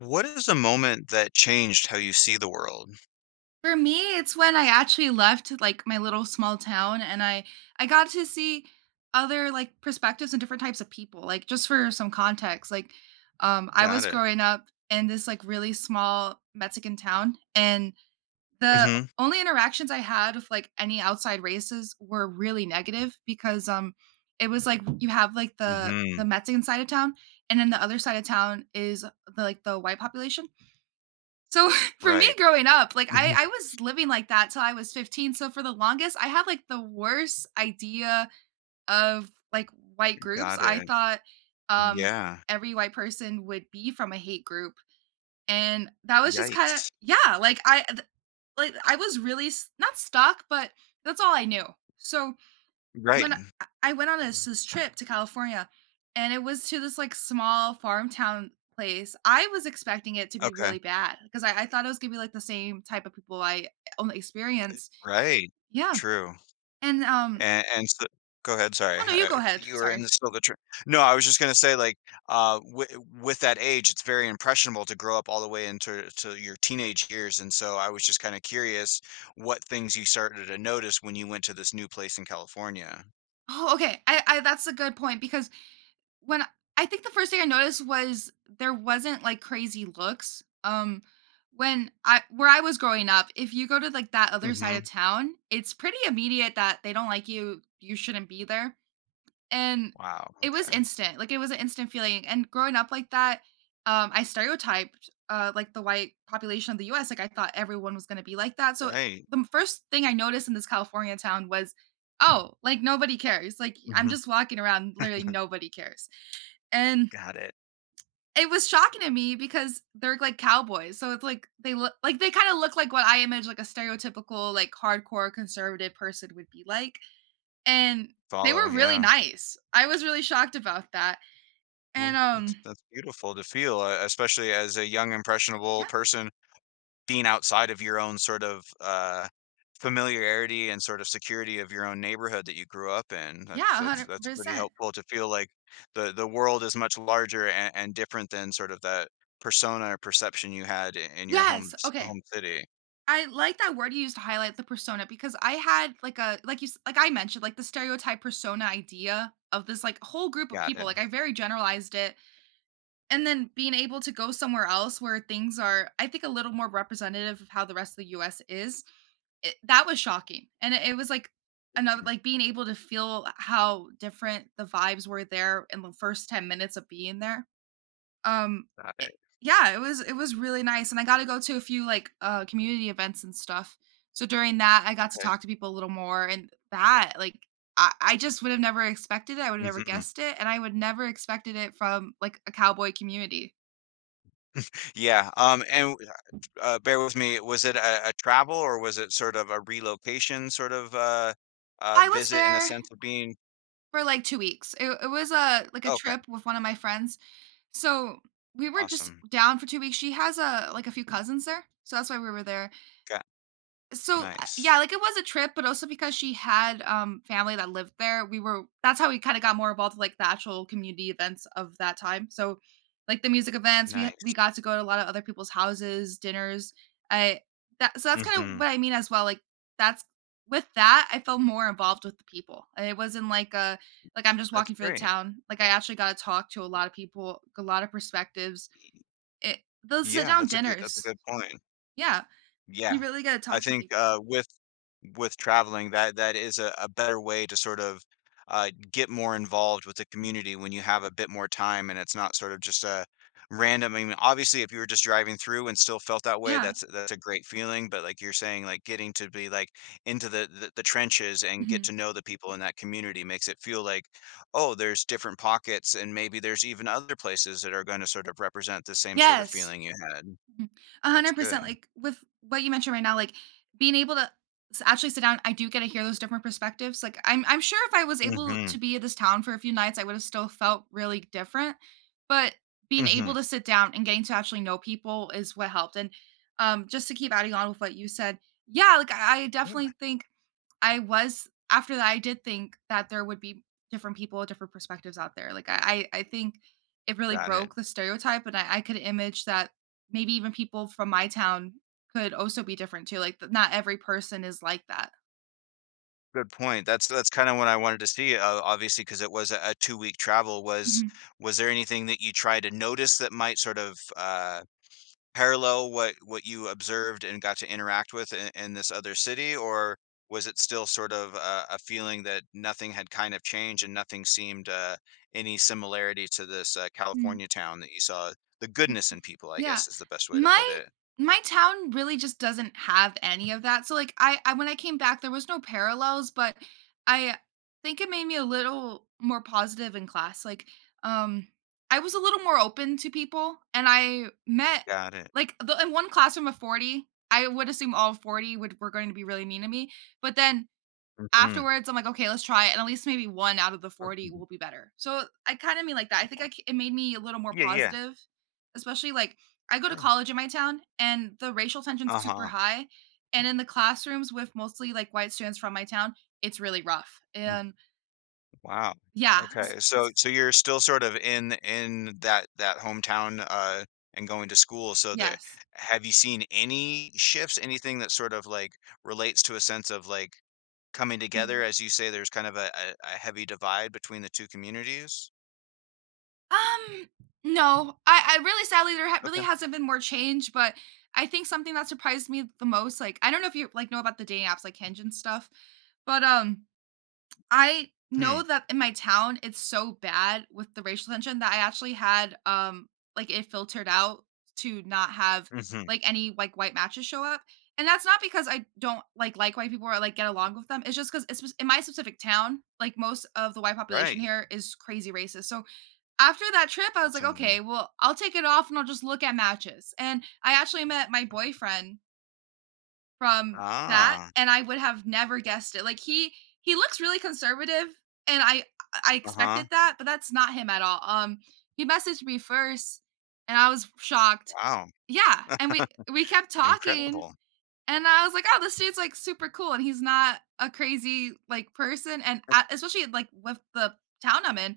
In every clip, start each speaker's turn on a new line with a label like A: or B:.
A: What is a moment that changed how you see the world?
B: For me, it's when I actually left, like, my little small town and I got to see other, like, perspectives and different types of people. Like, just for some context, like, I
A: Got
B: was
A: it.
B: growing up in this, like, really small Mexican town, and the
A: Mhm.
B: only interactions I had with, like, any outside races were really negative because, it was like you have, like, the
A: Mhm.
B: Mexican side of town, and then the other side of town is the, like, the white population. So for me
A: Right.
B: growing up, like I,
A: Mhm.
B: I was living like that till I was 15. So for the longest, I had like the worst idea of like white groups.
A: Got
B: I
A: it.
B: thought um
A: Yeah.
B: every white person would be from a hate group. And that was just kind of
A: Yikes.
B: yeah, like like I was really not stuck, but that's all I knew. So
A: Right.
B: when I went on this trip to California, and it was to this, like, small farm town place. I was expecting it to be
A: Okay.
B: really bad, 'cause I thought it was gonna be, like, the same type of people I only experience.
A: Right.
B: Yeah,
A: True.
B: and, um.
A: And so go ahead, sorry.
B: Oh, no, you go
A: I,
B: ahead,
A: you were in the
B: sorry.
A: still the tr No, I was just gonna say, like, wi with that age, it's very impressionable to grow up all the way into to your teenage years, and so I was just kinda curious what things you started to notice when you went to this new place in California.
B: Oh, okay, I that's a good point because when I think the first thing I noticed was there wasn't, like, crazy looks. When I where I was growing up, if you go to, like, that other side of
A: Mhm.
B: town, it's pretty immediate that they don't like you shouldn't be there. And
A: Wow,
B: it was
A: okay.
B: instant, like, it was an instant feeling, and growing up like that, I stereotyped, like, the white population of the US, like, I thought everyone was gonna be like that. So
A: Right.
B: the first thing I noticed in this California town was, "Oh, like, nobody cares, like, I'm
A: Mhm.
B: just walking around, literally nobody cares." And
A: Got it.
B: it was shocking to me because they're, like, cowboys, so it's like they look like, they kinda look like what I image, like, a stereotypical, like, hardcore conservative person would be like, and they
A: Follow,
B: were really
A: yeah.
B: nice. I was really shocked about that.
A: Well,
B: And,
A: that's that's beautiful to feel, e especially as a young, impressionable
B: yeah,
A: person being outside of your own sort of, familiarity and sort of security of your own neighborhood that you grew up in.
B: yeah,
A: That's pretty
B: 100%.
A: helpful to feel like the world is much larger and different than sort of that persona or perception you had I in your home
B: Yes,
A: s
B: okay.
A: home city.
B: I like that word you used to highlight the persona because I had like a like you s like I mentioned, like the stereotype persona idea of this, like, whole group of
A: Got
B: people,
A: it.
B: like, I very generalized it. And then being able to go somewhere else where things are, I think, a little more representative of how the rest of the US is, it, that was shocking. And it was like another,
A: Mhm.
B: like being able to feel how different the vibes were there in the first 10 minutes of being there. um,
A: Got
B: it
A: it.
B: yeah, it was really nice, and I got to go to a few, like, community events and stuff. So during that, I got to
A: Okay.
B: talk to people a little more, and that, like, I just would have never expected it, I would have never
A: Mhm.
B: guessed it, and I would never expected it from, like, a cowboy community.
A: Yeah, and bear with me, was it a travel or was it sort of a relocation sort of,
B: I was
A: visit in a
B: there
A: sense of being
B: for, like, 2 weeks. It was a like, a
A: okay,
B: trip with one of my friends. So we were just
A: awesome.
B: down for 2 weeks. She has, a like, a few cousins there, so that's why we were there.
A: Got
B: So,
A: nice,
B: yeah, like, it was a trip, but also because she had, family that lived there, we were that's how we kinda got more involved with, like, the actual community events of that time. So, like, the music events, we
A: nice.
B: got to go to a lot of other people's houses, dinners. I that so that's kinda
A: Mhm.
B: what I mean as well, like, that's with that, I felt more involved with the people, and it wasn't like a like, I'm just
A: That's
B: walking through the
A: great.
B: town. Like, I actually got to talk to a lot of people, like, a lot of perspectives. It those
A: Yeah,
B: sit-down
A: that's a
B: dinners.
A: good point.
B: Yeah.
A: Yeah.
B: You really gotta
A: I
B: talk to
A: think,
B: people.
A: with traveling, that that is a better way to sort of, get more involved with the community when you have a bit more time and it's not sort of just a random I mean, obviously, if you were just driving through and still felt that way,
B: Yeah.
A: that's a great feeling, but like you're saying, like, getting to be, like, into the trenches and get
B: Mhm.
A: to know the people in that community makes it feel like, "Oh, there's different pockets, and maybe there's even other places that are gonna sort of represent the same sort of
B: Yes.
A: feeling you had."
B: Mhm.
A: That's good.
B: 100%, like, with what you mentioned right now, like, being able to s actually sit down, I do get to hear those different perspectives. Like, I'm sure if I was able
A: Mhm.
B: to be in this town for a few nights, I would've still felt really different, but being able
A: Mhm.
B: to sit down and getting to actually know people is what helped. And, just to keep adding on with what you said, yeah, like, I definitely think I was after that, I did think that there would be different people, different perspectives out there. Like I think it really
A: Got it.
B: broke the stereotype, and I could image that maybe even people from my town could also be different too. Like not every person is like that.
A: Good point. That's kind of what I wanted to see, obviously, because it was a two-week travel.
B: Mhm.
A: Was there anything that you tried to notice that might sort of parallel what you observed and got to interact with in this other city, or was it still sort of a feeling that nothing had kind of changed and nothing seemed any similarity to this California town that you saw? The goodness in people, I
B: Yeah.
A: guess, is the best way to put
B: My
A: it.
B: my town really just doesn't have any of that. So like I when I came back there was no parallels, but I think it made me a little more positive in class. Like um I was a little more open to people and I met
A: Got it.
B: like the, in one classroom of 40, I would assume all 40 would were going to be really mean to me. But then
A: Hmm.
B: afterwards, I'm like, "Okay, let's try it, and at least maybe 1 out of the 40 will be better." So, I kinda mean like that. I think I c it made me a little more
A: Yeah, yeah.
B: positive, especially, like, I go to college in my town, and the racial
A: Uh
B: tension's super
A: huh.
B: high, and in the classrooms with mostly, like, white students from my town, it's really rough, and
A: Wow.
B: yeah, s
A: Okay.
B: s
A: So so you're still sort of in that that hometown and going to school. So there
B: yes.
A: have you seen any shifts, anything that sort of like relates to a sense of like coming together?
B: Mhm.
A: As you say, there's kind of a heavy divide between the two communities.
B: Um, no. I really sadly, there ha really
A: Okay.
B: hasn't been more change, but I think something that surprised me the most, like I don't know if you, like, know about the dating apps like Hinge and stuff, but, I know
A: Hmm.
B: that in my town, it's so bad with the racial tension that I actually had, like it filtered out to not have
A: Hmm.
B: like any like white matches show up. And that's not because I don't like white people or like get along with them. It's just because it's in my specific town, like most of the white population
A: Right.
B: here is crazy racist. So after that trip, I was
A: That's
B: like,
A: an- yeah.
B: okay, well, I'll take it off and I'll just look at matches. And I actually met my boyfriend from that,
A: Ah.
B: and I would have never guessed it. Like, he looks really conservative, and I
A: Uh-huh.
B: expected that, but that's not him at all. He messaged me first, and I was shocked.
A: Wow.
B: Yeah, and we kept talking,
A: Incredible.
B: and I was like, "Oh, this dude's, like, super cool, and he's not a crazy, like, person," and a especially, like, with the town I'm in,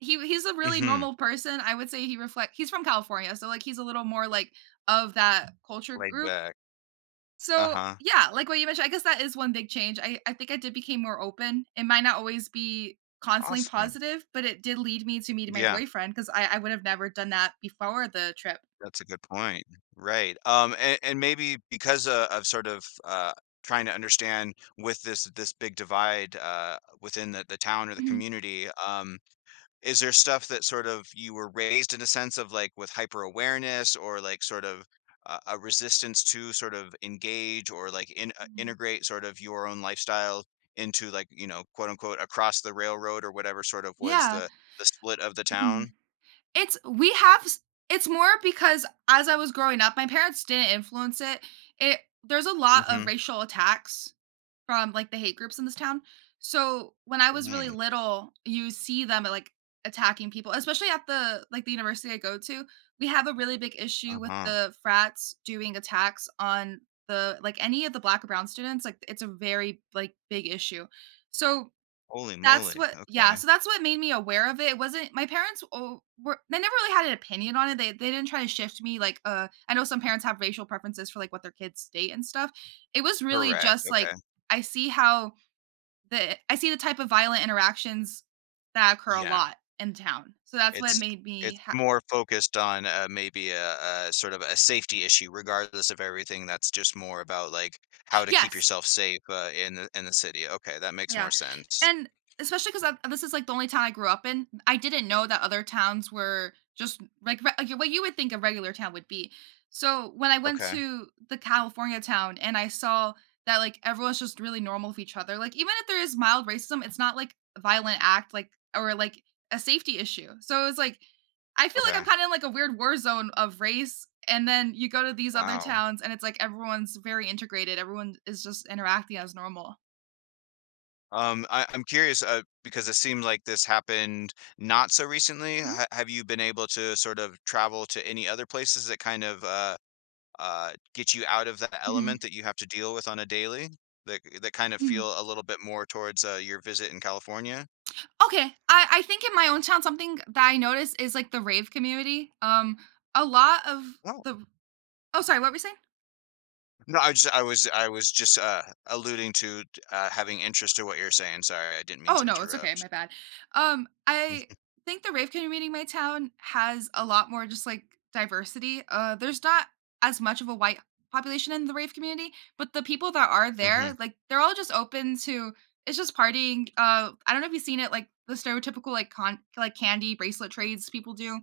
B: he's a really
A: Hmm.
B: normal person. I would say he's from California, so, like, he's a little more, like, of that culture
A: Laid
B: group.
A: back.
B: So,
A: Uh-huh.
B: yeah, like what you mentioned, I guess that is one big change. I think I did became more open. It might not always be constantly
A: Awesome.
B: positive, but it did lead me to meeting my
A: Yeah.
B: boyfriend because I would have never done that before the trip.
A: That's a good point. Right. And maybe because of sort of trying to understand with this this big divide within the town or the
B: Mhm.
A: community, is there stuff that sort of you were raised in a sense of like with hyper awareness or like sort of a resistance to sort of engage or like in,
B: Mhm.
A: integrate sort of your own lifestyle into, like, you know, quote unquote, across the railroad or whatever sort of was
B: Yeah.
A: the split of the
B: Mhm.
A: town.
B: It's we have s it's more because as I was growing up, my parents didn't influence it. There's a lot
A: Mm-hmm.
B: of racial attacks from, like, the hate groups in this town. So, when I was really
A: Dang.
B: little, you see them, like, attacking people, especially at the like, the university I go to. We have a really big issue with
A: Uh-huh.
B: the frats doing attacks on the like, any of the black or brown students, like, it's a very, like, big issue. So
A: Holy
B: that's
A: moly,
B: what yeah,
A: okay.
B: so that's what made me aware of it. It wasn't my parents o were they never really had an opinion on it. They didn't try to shift me, like, I know some parents have racial preferences for, like, what their kids date and stuff. It was really
A: Correct,
B: just,
A: okay.
B: like, I see how I see the type of violent interactions that occur a
A: Yeah.
B: lot in town. So that's what
A: It's
B: made
A: it's
B: me ha.
A: more focused on, maybe a sort of a safety issue regardless of everything that's just more about, like, how to keep
B: Yes.
A: yourself safe, in the city. Okay, that makes
B: Yeah,
A: more sense.
B: and especially because this is, like, the only town I grew up in, I didn't know that other towns were just, like, re like, what you would think a regular town would be. So, when I went
A: Okay,
B: to the California town and I saw that, like, everyone's just really normal with each other. Like, even if there is mild racism, it's not, like, a violent act, like, or, like, a safety issue. So, it was like, I feel like
A: okay.
B: I'm kinda in, like, a weird war zone of race, and then you go to these other
A: Wow.
B: towns, and it's like everyone's very integrated, everyone is just interacting as normal.
A: I'm curious, because it seemed like this happened not so recently.
B: Mhm,
A: Ha have you been able to sort of travel to any other places that kind of, get you out of that element
B: mhm.
A: that you have to deal with on a daily that that kind of
B: Mm.
A: feel a little bit more towards your visit in California?
B: Okay. I think in my own town, something that I notice is like the rave community. A lot of
A: Oh,
B: the. Oh, sorry, what were we saying?
A: no, I just I was just alluding to having interest to what you're saying. Sorry, I didn't mean
B: Oh
A: to
B: no, it's okay.
A: interrupt.
B: My bad. I think the rave community in my town has a lot more just like diversity. There's not as much of a white population in the rave community, but the people that are
A: Hmm.
B: there, like they're all just open to it's just partying. I don't know if you've seen it, like the stereotypical like candy bracelet trades people do.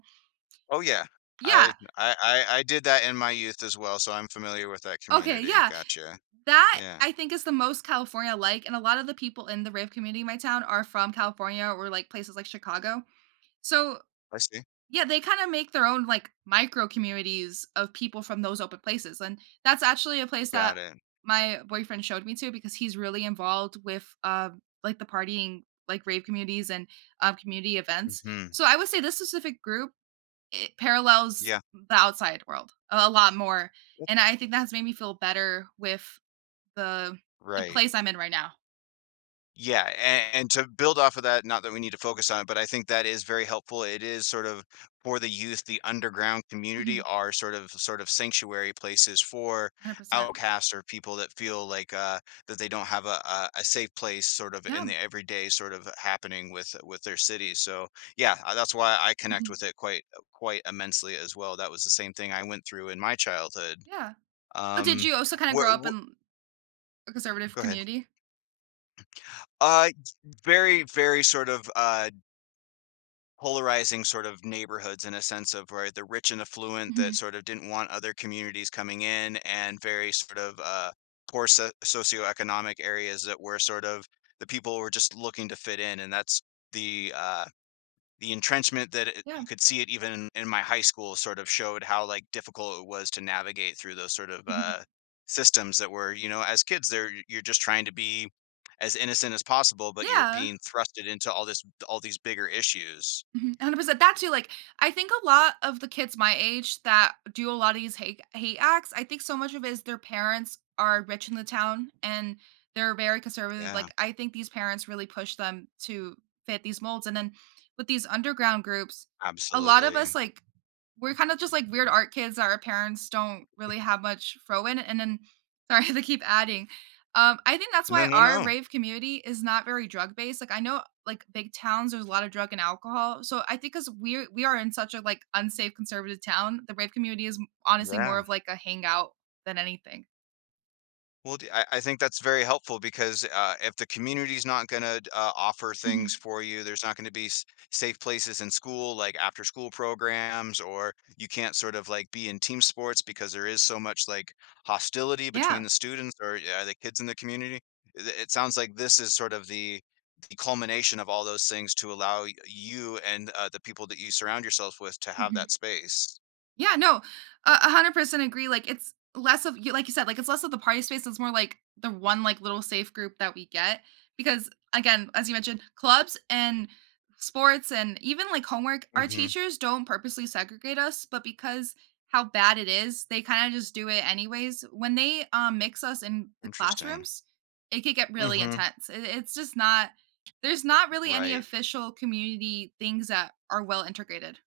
A: Oh yeah, I,
B: Yeah.
A: I did that in my youth as well, so I'm familiar with that
B: Okay.
A: community.
B: Yeah.
A: Gotcha.
B: That
A: Yeah,
B: I think is the most California-like, and a lot of the people in the rave community in my town are from California or, like, places like Chicago. So,
A: I see.
B: yeah, they kinda make their own, like, micro communities of people from those open places, and that's actually a place
A: Got
B: that
A: it.
B: my boyfriend showed me to because he's really involved with, like, the partying, like, rave communities and, community events.
A: Hmm.
B: So I would say this specific group, it parallels
A: Yeah.
B: the outside world a lot more, and I think that has made me feel better with the the
A: Right.
B: place I'm in right now.
A: Yeah, and to build off of that, not that we need to focus on it, but I think that is very helpful. It is sort of for the youth, the underground community
B: Mhm,
A: are sort of sanctuary places for
B: 100%.
A: outcasts or people that feel like that they don't have a safe place sort of in
B: Yeah,
A: the everyday sort of happening with their cities. So yeah, that's why I connect
B: mhm,
A: with it quite immensely as well. That was the same thing I went through in my childhood.
B: yeah. Oh, did
A: Um,
B: you also kinda grow
A: wh-
B: up
A: wh-
B: in a conservative
A: go ahead.
B: community?
A: Uh, very very sort of polarizing sort of neighborhoods in a sense of where the rich and affluent that
B: Mhm,
A: sort of didn't want other communities coming in and very sort of poor so- socioeconomic areas that were sort of the people were just looking to fit in and that's the uh, the entrenchment that it,
B: yeah,
A: you could see it even in my high school sort of showed how like difficult it was to navigate through those sort of
B: mhm,
A: systems that were, you know, as kids there you're just trying to be as innocent as possible but you're
B: yeah.
A: being thrusted into all this all these bigger issues.
B: Mhm, 100%. That too, like, I think a lot of the kids my age that do a lot of these hate acts, I think so much of it is their parents are rich in the town and they're very conservative.
A: Yeah,
B: Like, I think these parents really push them to fit these molds. And then with these underground groups, a lot of
A: absolutely.
B: us, like, we're kind of just like weird art kids that our parents don't really have much throw in. And then, sorry to keep adding. I think that's
A: No,
B: why
A: no,
B: our
A: no.
B: rave community is not very drug based. Like I know like big towns, there's a lot of drug and alcohol. So I think because we are in such a like unsafe conservative town, the rave community is honestly more
A: Yeah.
B: of like a hangout than anything.
A: Well, d I think that's very helpful because, if the community's not gonna offer things
B: Hmm.
A: for you, there's not gonna be s safe places in school, like after-school programs, or you can't sort of, like, be in team sports because there is so much, like, hostility between
B: Yeah.
A: the students or, the kids in the community. It sounds like this is sort of the culmination of all those things to allow y you and, the people that you surround yourself with to have that space.
B: Yeah, no, a 100% agree, like, it's less of you like you said, like, it's less of the party space, it's more like the one, like, little safe group that we get because, again, as you mentioned, clubs and sports and even, like, homework, our
A: Mhm.
B: teachers don't purposely segregate us, but because how bad it is, they kinda just do it anyways. When they, mix us in the
A: Interesting.
B: classrooms, it could get really
A: Mhm.
B: intense. It's just not there's not really any
A: Right.
B: official community things that are well integrated.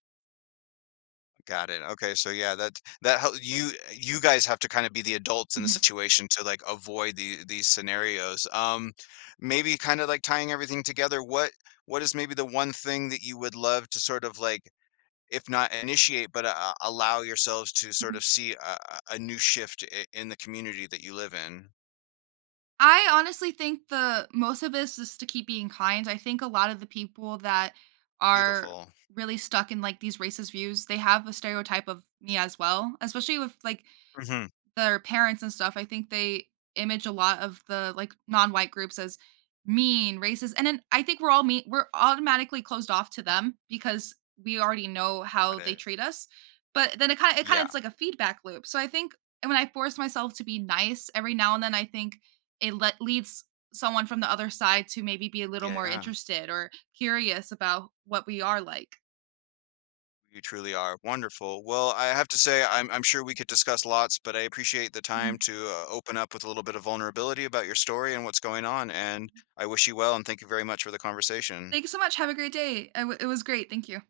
A: Got it. Okay, so yeah, that that hel you you guys have to kinda be the adults in the
B: Mhm,
A: situation to, like, avoid the these scenarios. Maybe kinda, like, tying everything together, what is maybe the one thing that you would love to sort of, like, if not initiate, but, allow yourselves to sort
B: mhm.
A: of see a a new shift I in the community that you live in?
B: I honestly think the most of this is to keep being kind. I think a lot of the people that are
A: Beautiful.
B: really stuck in like these racist views, they have a stereotype of me as well, especially with like
A: Mhm.
B: their parents and stuff, I think they image a lot of the, like, non-white groups as mean, racist, and then I think we're all mean we're automatically closed off to them because we already know
A: Got
B: how they
A: it.
B: treat us, but then it kinda
A: Yeah.
B: it's like a feedback loop, so I think when I force myself to be nice every now and then, I think it le leads someone from the other side to maybe be a little more
A: Yeah.
B: interested or curious about what we are like.
A: You truly are. Wonderful. Well, I have to say, I'm sure we could discuss lots, but I appreciate the time
B: Mhm.
A: to open up with a little bit of vulnerability about your story and what's going on. And I wish you well and thank you very much for the conversation.
B: Thank you so much, have a great day. I w it was great, thank you.